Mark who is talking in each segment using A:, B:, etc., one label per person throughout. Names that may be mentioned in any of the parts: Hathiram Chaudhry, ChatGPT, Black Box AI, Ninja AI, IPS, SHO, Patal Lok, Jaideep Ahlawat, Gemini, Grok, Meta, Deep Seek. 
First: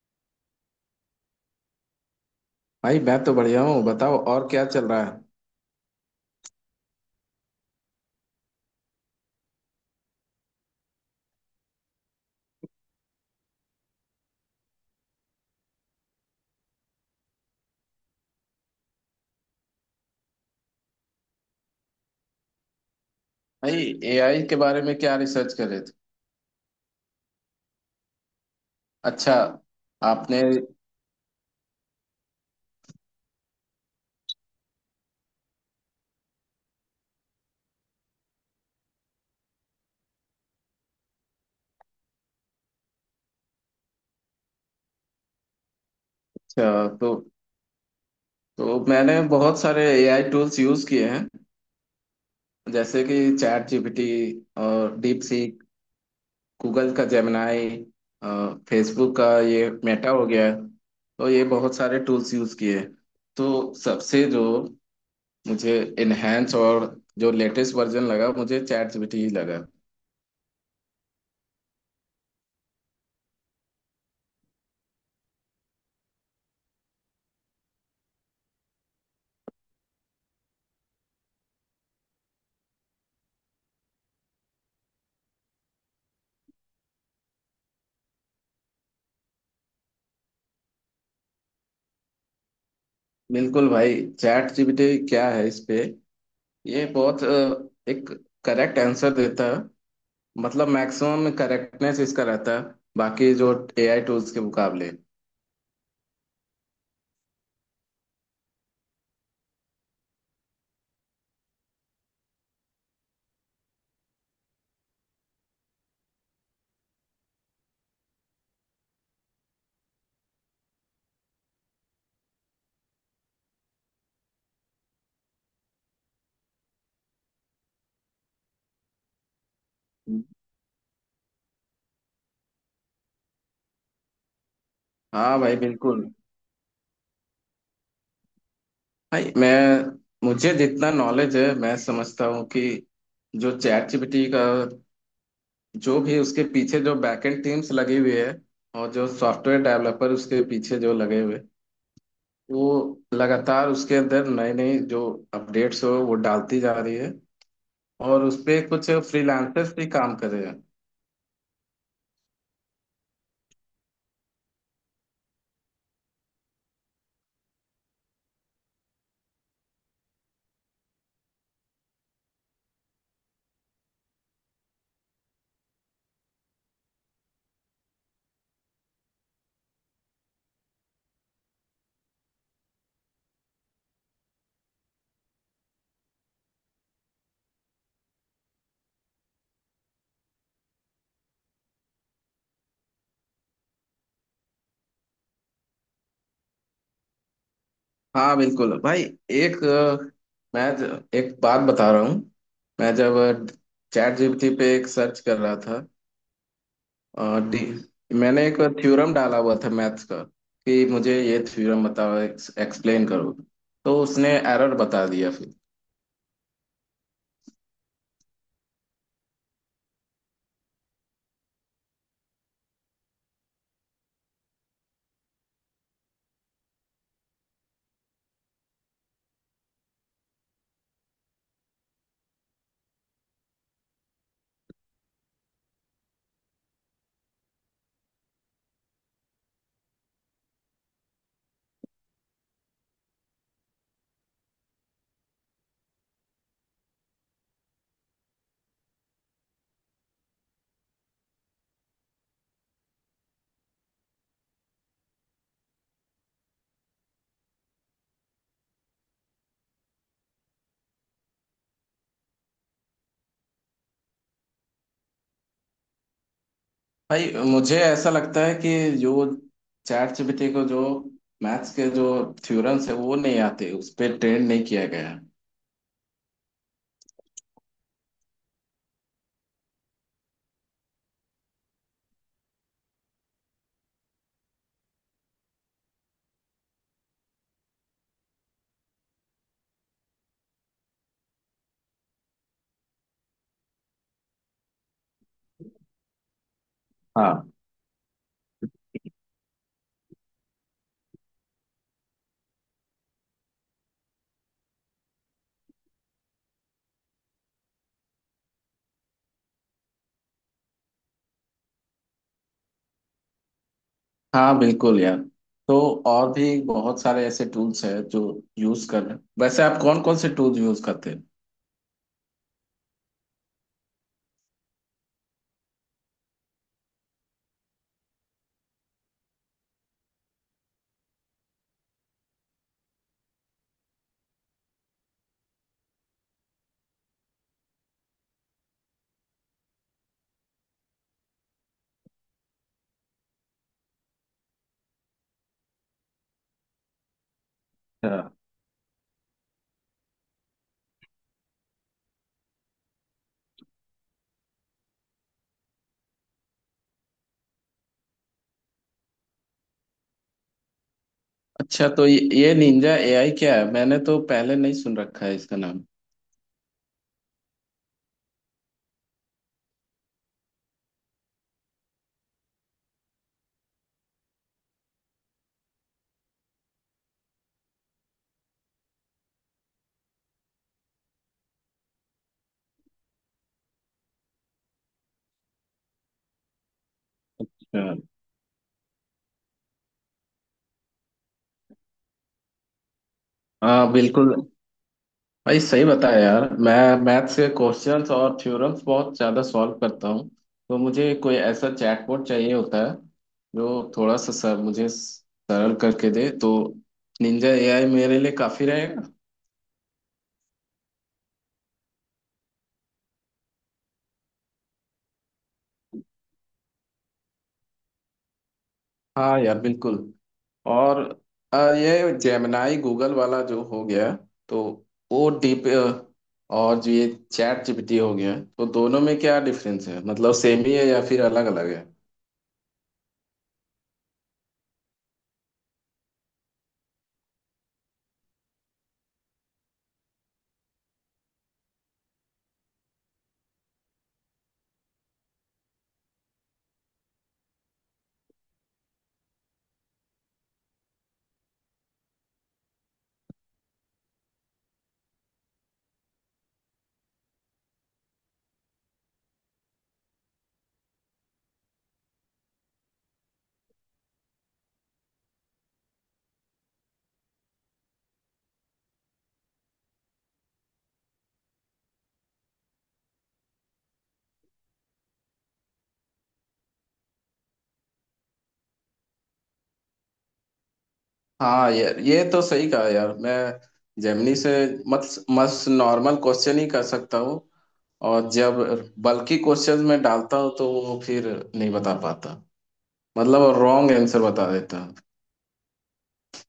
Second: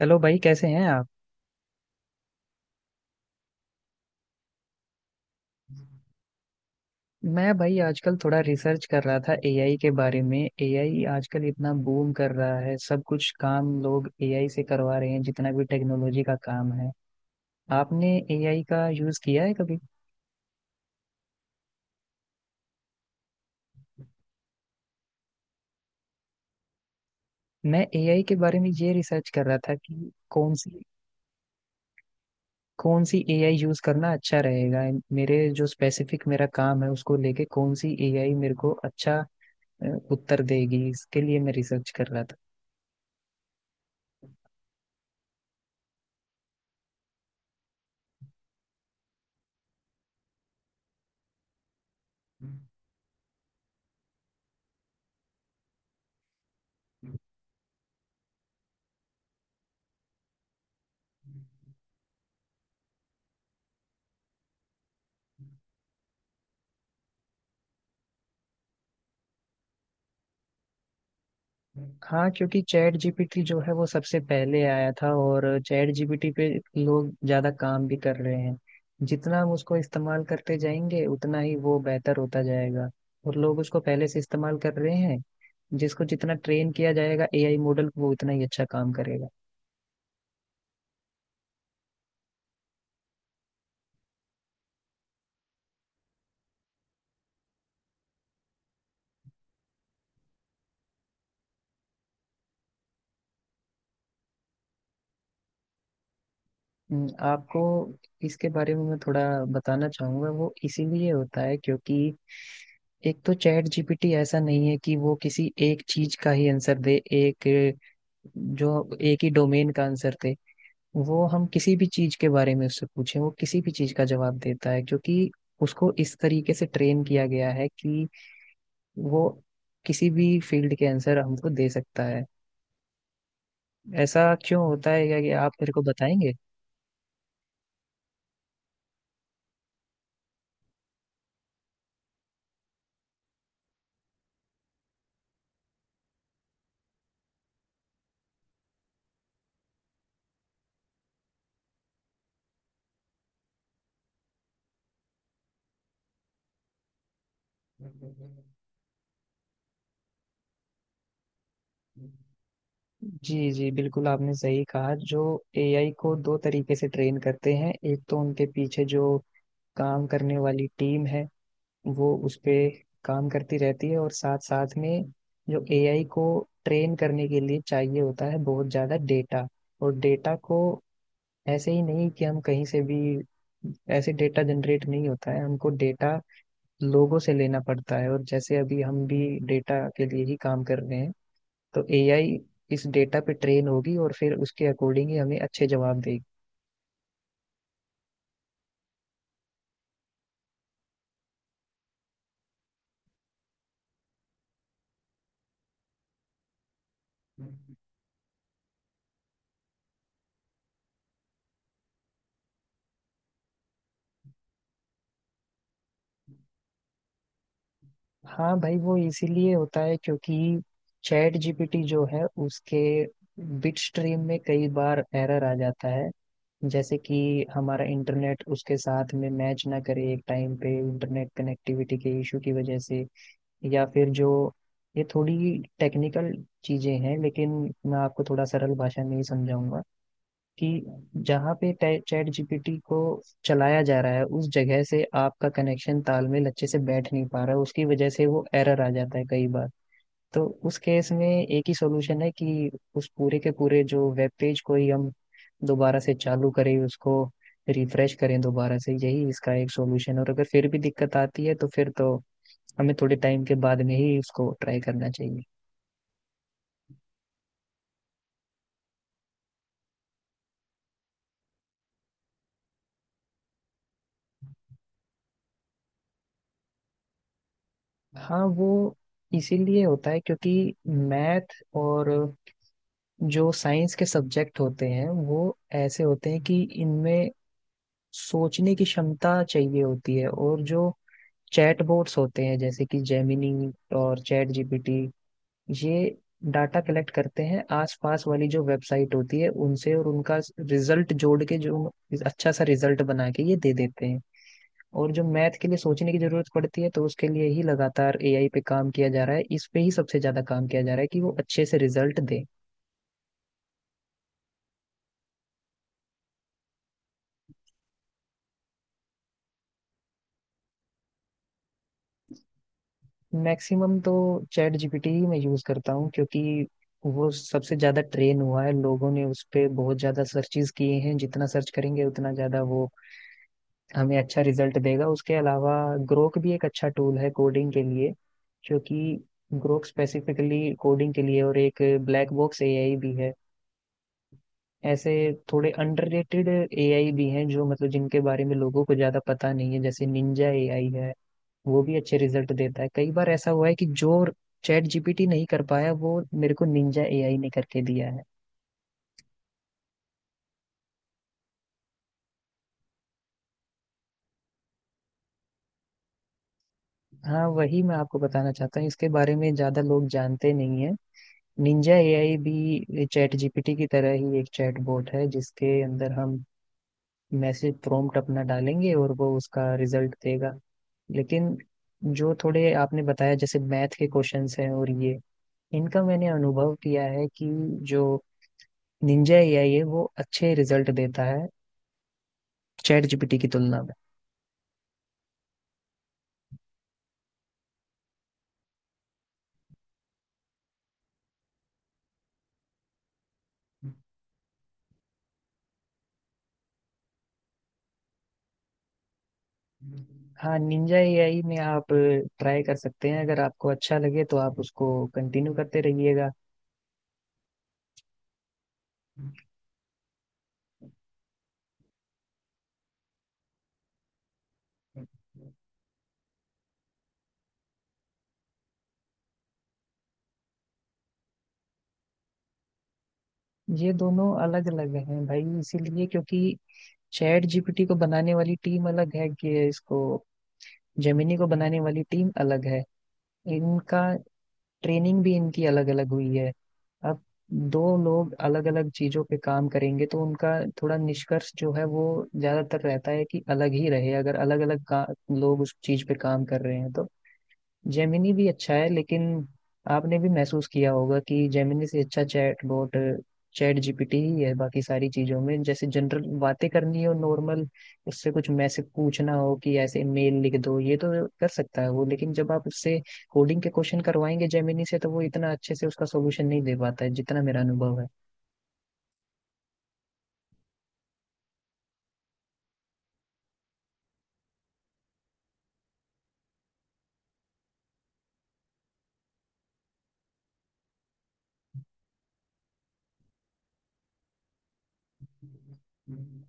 A: Hello भाई, कैसे हैं आप?
B: भाई मैं तो बढ़िया हूँ। बताओ और क्या चल रहा है।
A: मैं भाई आजकल थोड़ा रिसर्च कर रहा था एआई के बारे में। एआई आजकल इतना बूम कर रहा है, सब कुछ काम लोग एआई से करवा रहे हैं जितना भी टेक्नोलॉजी का काम है। आपने एआई का यूज किया है कभी?
B: भाई एआई के बारे में क्या रिसर्च कर रहे थे।
A: मैं एआई के बारे में ये रिसर्च
B: अच्छा,
A: कर रहा था कि
B: आपने।
A: कौन सी एआई यूज करना अच्छा रहेगा। मेरे जो स्पेसिफिक मेरा काम है उसको लेके कौन सी एआई मेरे को अच्छा अ, उत्तर देगी, इसके लिए मैं रिसर्च कर रहा
B: अच्छा, तो मैंने बहुत सारे एआई टूल्स यूज किए हैं।
A: था।
B: जैसे कि चैट जीपीटी और डीप सीक, गूगल का जेमिनाई, फेसबुक का ये मेटा हो गया है। तो ये बहुत सारे टूल्स यूज किए हैं। तो सबसे जो मुझे इनहेंस और जो लेटेस्ट वर्जन लगा, मुझे चैट जीपीटी ही लगा।
A: हाँ क्योंकि चैट जीपीटी जो है वो सबसे पहले आया था और चैट जीपीटी पे लोग ज्यादा काम भी कर रहे हैं। जितना हम उसको इस्तेमाल करते जाएंगे उतना ही वो बेहतर होता जाएगा और लोग उसको पहले से इस्तेमाल कर रहे हैं। जिसको जितना ट्रेन किया जाएगा एआई मॉडल को, वो उतना ही अच्छा काम करेगा।
B: बिल्कुल भाई। चैट जीपीटी क्या है, इस पे ये बहुत एक करेक्ट आंसर देता है। मतलब मैक्सिमम करेक्टनेस इसका रहता है, बाकी जो एआई टूल्स के मुकाबले।
A: आपको इसके बारे में मैं थोड़ा बताना चाहूंगा। वो इसीलिए होता है क्योंकि एक तो चैट जीपीटी ऐसा नहीं है कि वो किसी एक चीज का ही आंसर दे। एक जो एक ही डोमेन का आंसर थे वो हम किसी भी चीज के बारे में उससे पूछें वो किसी भी चीज का जवाब देता है क्योंकि उसको इस तरीके से ट्रेन किया गया है कि वो किसी भी फील्ड के आंसर हमको दे सकता है। ऐसा क्यों होता है क्या कि
B: हाँ
A: आप
B: भाई,
A: मेरे को
B: बिल्कुल।
A: बताएंगे?
B: भाई मैं, मुझे जितना नॉलेज है, मैं समझता हूँ कि जो चैट जीपीटी का, जो भी उसके पीछे जो बैकएंड टीम्स लगी हुई है और जो सॉफ्टवेयर डेवलपर उसके पीछे जो लगे हुए, वो लगातार उसके अंदर नए नए जो अपडेट्स हो वो डालती जा रही है। और उस पे कुछ फ्रीलांसर्स भी काम कर रहे हैं।
A: जी जी बिल्कुल, आपने सही कहा। जो एआई को दो तरीके से ट्रेन करते हैं, एक तो उनके पीछे जो काम करने वाली टीम है वो उस पे काम करती रहती है, और साथ साथ में जो एआई को ट्रेन करने के लिए चाहिए होता है बहुत ज़्यादा डेटा। और डेटा को ऐसे ही नहीं कि हम कहीं से भी, ऐसे डेटा जनरेट नहीं होता है, हमको डेटा लोगों से लेना पड़ता है और जैसे अभी हम भी डेटा के लिए ही काम कर रहे हैं। तो एआई इस डेटा पे ट्रेन होगी और फिर उसके अकॉर्डिंग ही हमें अच्छे जवाब देगी।
B: हाँ बिल्कुल भाई। एक मैं एक बात बता रहा हूँ। मैं जब चैट जीपीटी पे एक सर्च कर रहा था, और मैंने एक थ्योरम डाला हुआ था मैथ्स का, कि मुझे ये थ्योरम बताओ, एक्सप्लेन करो। तो उसने एरर बता दिया फिर।
A: हाँ भाई, वो इसीलिए होता है क्योंकि चैट जीपीटी जो है उसके बिट स्ट्रीम में कई बार एरर आ जाता है। जैसे कि हमारा इंटरनेट उसके साथ में मैच ना करे एक टाइम पे, इंटरनेट कनेक्टिविटी के इशू की वजह से। या फिर जो ये थोड़ी टेक्निकल चीजें हैं, लेकिन मैं आपको थोड़ा सरल भाषा में ही समझाऊंगा कि जहाँ पे चैट जीपीटी को चलाया जा रहा है उस जगह से आपका कनेक्शन तालमेल अच्छे से बैठ नहीं पा रहा है उसकी वजह से वो एरर आ जाता है कई बार। तो उस केस में एक ही सॉल्यूशन है कि उस पूरे के पूरे जो वेब पेज को ही हम दोबारा से चालू करें, उसको रिफ्रेश करें दोबारा से, यही इसका एक सॉल्यूशन है। और अगर फिर भी दिक्कत आती है तो फिर तो हमें थोड़े टाइम के बाद में ही उसको ट्राई करना चाहिए।
B: भाई, मुझे ऐसा लगता है कि जो चैट जीपीटी को जो मैथ्स के जो थ्योरम्स है वो नहीं आते, उस पर ट्रेन नहीं किया गया।
A: हाँ वो इसीलिए होता है क्योंकि मैथ और जो साइंस के सब्जेक्ट होते हैं वो ऐसे होते हैं कि इनमें सोचने की क्षमता चाहिए होती है। और जो चैट बोट्स होते हैं जैसे कि जेमिनी और चैट जीपीटी, ये डाटा कलेक्ट करते
B: हाँ।
A: हैं आसपास वाली जो वेबसाइट होती है उनसे और उनका रिजल्ट जोड़ के जो अच्छा सा रिजल्ट बना के ये दे देते हैं। और जो मैथ के लिए सोचने की जरूरत पड़ती है तो उसके लिए ही लगातार एआई पे काम किया जा रहा है, इस पे ही सबसे ज्यादा काम किया जा रहा है कि वो अच्छे से रिजल्ट दे।
B: हाँ बिल्कुल यार। तो और भी बहुत सारे ऐसे टूल्स हैं जो यूज कर रहे हैं। वैसे आप कौन कौन से टूल्स यूज करते हैं।
A: मैक्सिमम तो चैट जीपीटी ही मैं यूज करता हूँ क्योंकि वो सबसे ज्यादा ट्रेन हुआ है, लोगों ने उस पे बहुत ज्यादा सर्चेस किए हैं, जितना सर्च करेंगे उतना ज्यादा वो हमें अच्छा रिजल्ट देगा। उसके अलावा ग्रोक भी एक अच्छा टूल है कोडिंग के लिए क्योंकि ग्रोक स्पेसिफिकली कोडिंग के लिए, और एक ब्लैक बॉक्स एआई भी है। ऐसे थोड़े अंडररेटेड एआई भी हैं जो मतलब जिनके
B: अच्छा।
A: बारे में लोगों को ज्यादा पता नहीं है, जैसे निंजा एआई है। वो भी अच्छे रिजल्ट देता है, कई बार ऐसा हुआ है कि जो चैट जीपीटी नहीं कर पाया वो मेरे को निंजा एआई ने करके दिया है।
B: अच्छा, तो ये निंजा एआई क्या है, मैंने तो पहले नहीं सुन रखा है इसका नाम।
A: हाँ वही मैं आपको बताना चाहता हूँ, इसके बारे में ज्यादा लोग जानते नहीं है। निंजा एआई भी चैट जीपीटी की तरह ही एक चैट बॉट है जिसके अंदर हम मैसेज प्रॉम्प्ट अपना डालेंगे और वो उसका रिजल्ट देगा। लेकिन जो थोड़े आपने बताया जैसे मैथ के क्वेश्चंस हैं और ये इनका मैंने अनुभव किया है कि
B: अच्छा।
A: जो निंजा एआई है वो अच्छे रिजल्ट देता है चैट जीपीटी की तुलना
B: हाँ
A: में।
B: बिल्कुल भाई, सही बताया यार। मैं मैथ्स के क्वेश्चंस और थ्योरम्स बहुत ज़्यादा सॉल्व करता हूँ। तो मुझे कोई ऐसा चैटबॉट चाहिए होता है जो थोड़ा सा सर मुझे सरल करके दे। तो निंजा एआई मेरे लिए काफ़ी रहेगा।
A: हाँ निंजा एआई में आप ट्राई कर सकते हैं, अगर आपको अच्छा लगे तो आप उसको कंटिन्यू करते रहिएगा।
B: हाँ यार बिल्कुल। और ये जेमिनाई गूगल वाला जो हो गया, तो वो डीप, और जो ये चैट जीपीटी हो गया, तो दोनों में क्या डिफरेंस है, मतलब सेम ही है या फिर अलग अलग है।
A: ये दोनों अलग अलग हैं भाई, इसीलिए क्योंकि चैट जीपीटी को बनाने वाली टीम अलग है कि इसको, जेमिनी को बनाने वाली टीम अलग है। इनका ट्रेनिंग भी इनकी अलग अलग हुई है। अब दो लोग अलग अलग चीजों पे काम करेंगे तो उनका थोड़ा निष्कर्ष जो है वो ज्यादातर रहता है कि अलग ही रहे, अगर अलग अलग लोग उस चीज पे काम कर रहे हैं तो। जेमिनी भी अच्छा है लेकिन आपने भी महसूस किया होगा कि जेमिनी से अच्छा चैट बोट चैट जीपीटी ही है, बाकी सारी चीजों में जैसे जनरल बातें करनी हो नॉर्मल, उससे कुछ मैसेज पूछना हो कि ऐसे मेल लिख दो, ये तो कर सकता है वो। लेकिन जब आप उससे कोडिंग के क्वेश्चन करवाएंगे जेमिनी से तो वो इतना अच्छे से उसका सोल्यूशन नहीं दे पाता है जितना मेरा अनुभव है।
B: हाँ यार, ये तो सही कहा यार। मैं जेमिनी से मत मस्त नॉर्मल क्वेश्चन ही कर सकता हूँ। और जब बल्कि क्वेश्चन में डालता हूँ तो वो फिर नहीं बता पाता। मतलब रॉन्ग आंसर बता देता।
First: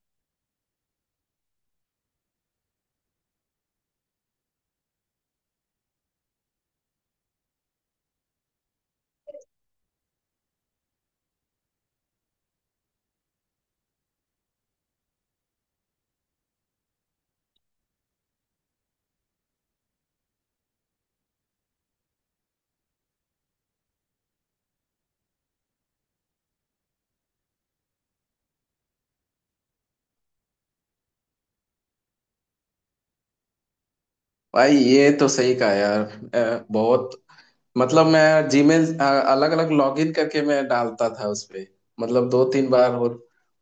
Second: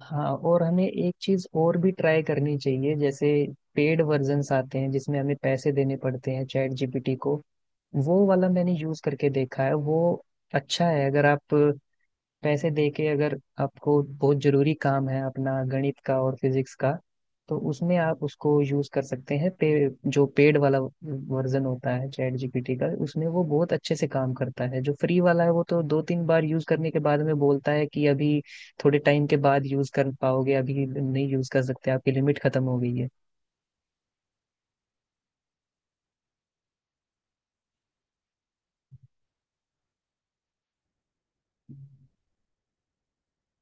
A: हाँ और हमें एक चीज और भी ट्राई करनी चाहिए, जैसे पेड वर्जन्स आते हैं जिसमें हमें पैसे देने पड़ते हैं चैट जीपीटी को, वो वाला मैंने यूज करके देखा है वो अच्छा है। अगर आप पैसे दे के, अगर आपको बहुत जरूरी काम है अपना गणित का और फिजिक्स का तो उसमें आप उसको यूज कर सकते हैं। जो पेड वाला वर्जन होता है चैट जीपीटी का उसमें वो बहुत अच्छे से काम करता है। जो फ्री वाला है वो तो 2-3 बार यूज करने के बाद में बोलता है कि अभी थोड़े टाइम के बाद यूज कर पाओगे, अभी नहीं यूज कर सकते, आपकी लिमिट खत्म हो गई है।
B: भाई ये तो सही कहा यार। बहुत, मतलब मैं जीमेल अलग अलग लॉगिन करके मैं डालता था उसपे। मतलब दो तीन बार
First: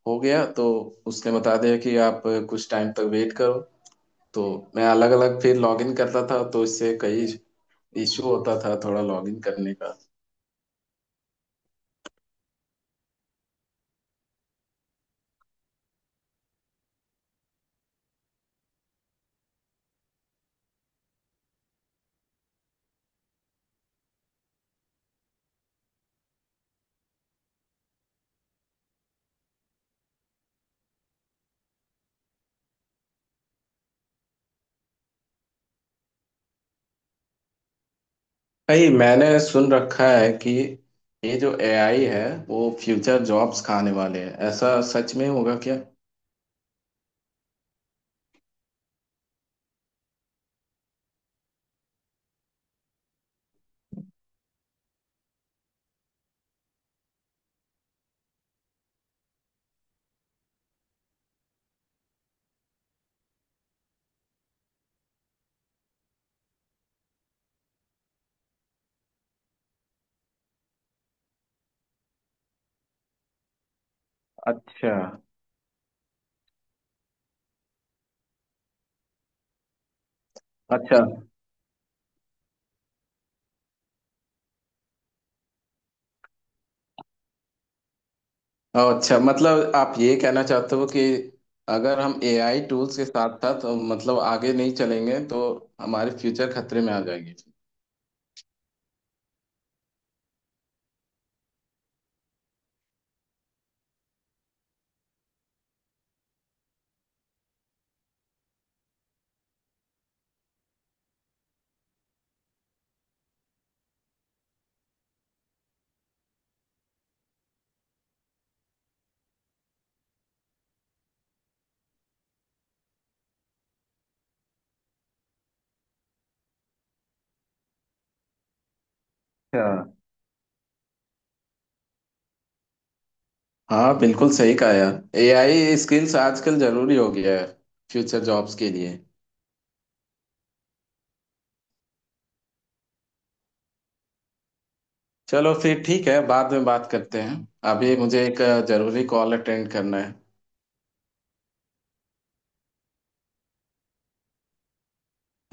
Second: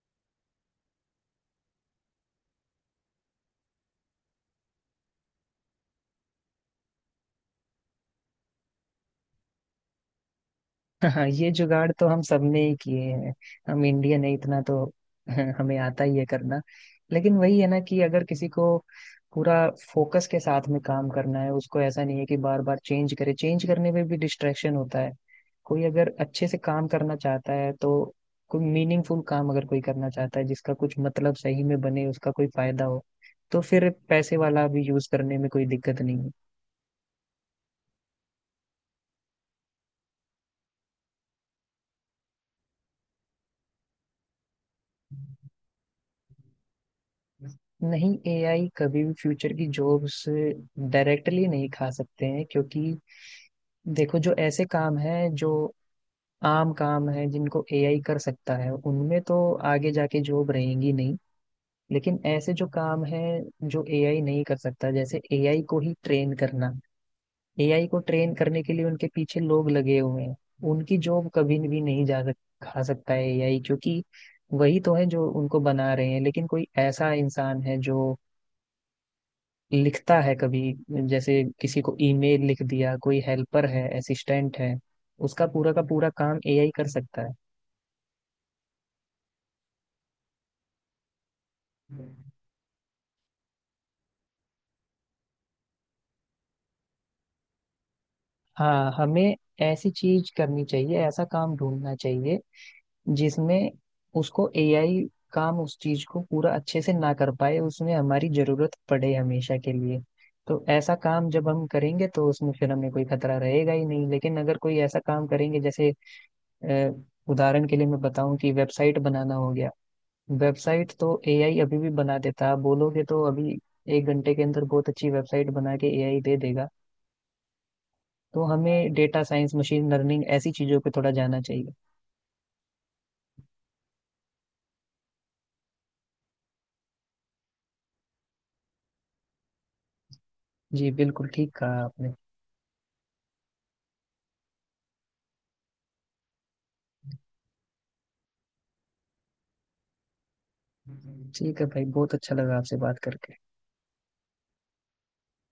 B: हो गया, तो उसने बता दिया कि आप कुछ टाइम तक वेट करो। तो मैं अलग अलग फिर लॉगिन करता था, तो इससे कई इशू होता था थोड़ा लॉगिन करने का।
A: हाँ ये जुगाड़ तो हम सबने ही किए हैं, हम इंडियन है इतना तो हमें आता ही है करना। लेकिन वही है ना कि अगर किसी को पूरा फोकस के साथ में काम करना है उसको ऐसा नहीं है कि बार बार चेंज करे, चेंज करने में भी डिस्ट्रैक्शन होता है। कोई अगर अच्छे से काम करना चाहता है तो, कोई मीनिंगफुल काम अगर कोई करना चाहता है जिसका कुछ मतलब सही में बने उसका कोई फायदा हो तो फिर पैसे वाला भी यूज करने में कोई दिक्कत नहीं
B: भाई मैंने सुन रखा है कि ये जो एआई है, वो फ्यूचर जॉब्स खाने वाले हैं, ऐसा सच
A: है।
B: में होगा क्या।
A: नहीं एआई कभी भी फ्यूचर की जॉब्स डायरेक्टली नहीं खा सकते हैं क्योंकि देखो जो ऐसे काम हैं जो आम काम हैं जिनको एआई कर सकता है उनमें तो आगे जाके जॉब रहेंगी नहीं। लेकिन ऐसे जो काम हैं जो एआई नहीं कर सकता जैसे एआई को ही ट्रेन करना, एआई को ट्रेन करने के लिए उनके पीछे लोग लगे हुए हैं उनकी जॉब कभी भी नहीं खा सकता है एआई क्योंकि वही
B: अच्छा।
A: तो है जो उनको बना रहे हैं। लेकिन कोई ऐसा इंसान है जो लिखता है कभी,
B: अच्छा।
A: जैसे किसी को ईमेल लिख दिया, कोई हेल्पर है, असिस्टेंट है, उसका पूरा का पूरा काम एआई कर सकता है।
B: अच्छा, मतलब आप ये कहना चाहते हो कि अगर हम एआई टूल्स के साथ साथ, मतलब आगे नहीं चलेंगे तो हमारे फ्यूचर खतरे में आ जाएगी।
A: हाँ हमें ऐसी चीज करनी चाहिए, ऐसा काम ढूंढना चाहिए जिसमें उसको एआई काम उस चीज को पूरा अच्छे से ना कर पाए, उसमें हमारी जरूरत पड़े हमेशा के लिए। तो ऐसा काम जब हम करेंगे तो उसमें फिर हमें कोई खतरा रहेगा ही नहीं, लेकिन अगर कोई ऐसा काम करेंगे जैसे अ, उदाहरण के लिए मैं बताऊं कि वेबसाइट बनाना हो गया। वेबसाइट तो एआई अभी भी बना देता है। आप बोलोगे तो अभी 1 घंटे के अंदर बहुत अच्छी वेबसाइट बना के एआई दे देगा। तो हमें डेटा साइंस मशीन
B: हाँ,
A: लर्निंग ऐसी चीजों पे थोड़ा जाना चाहिए।
B: हाँ बिल्कुल सही कहा यार। एआई स्किल्स आजकल जरूरी हो गया है फ्यूचर जॉब्स के लिए।
A: जी बिल्कुल ठीक कहा आपने।
B: चलो फिर ठीक है, बाद में बात करते हैं। अभी मुझे एक जरूरी कॉल अटेंड करना है।
A: ठीक है भाई, बहुत अच्छा लगा आपसे बात करके।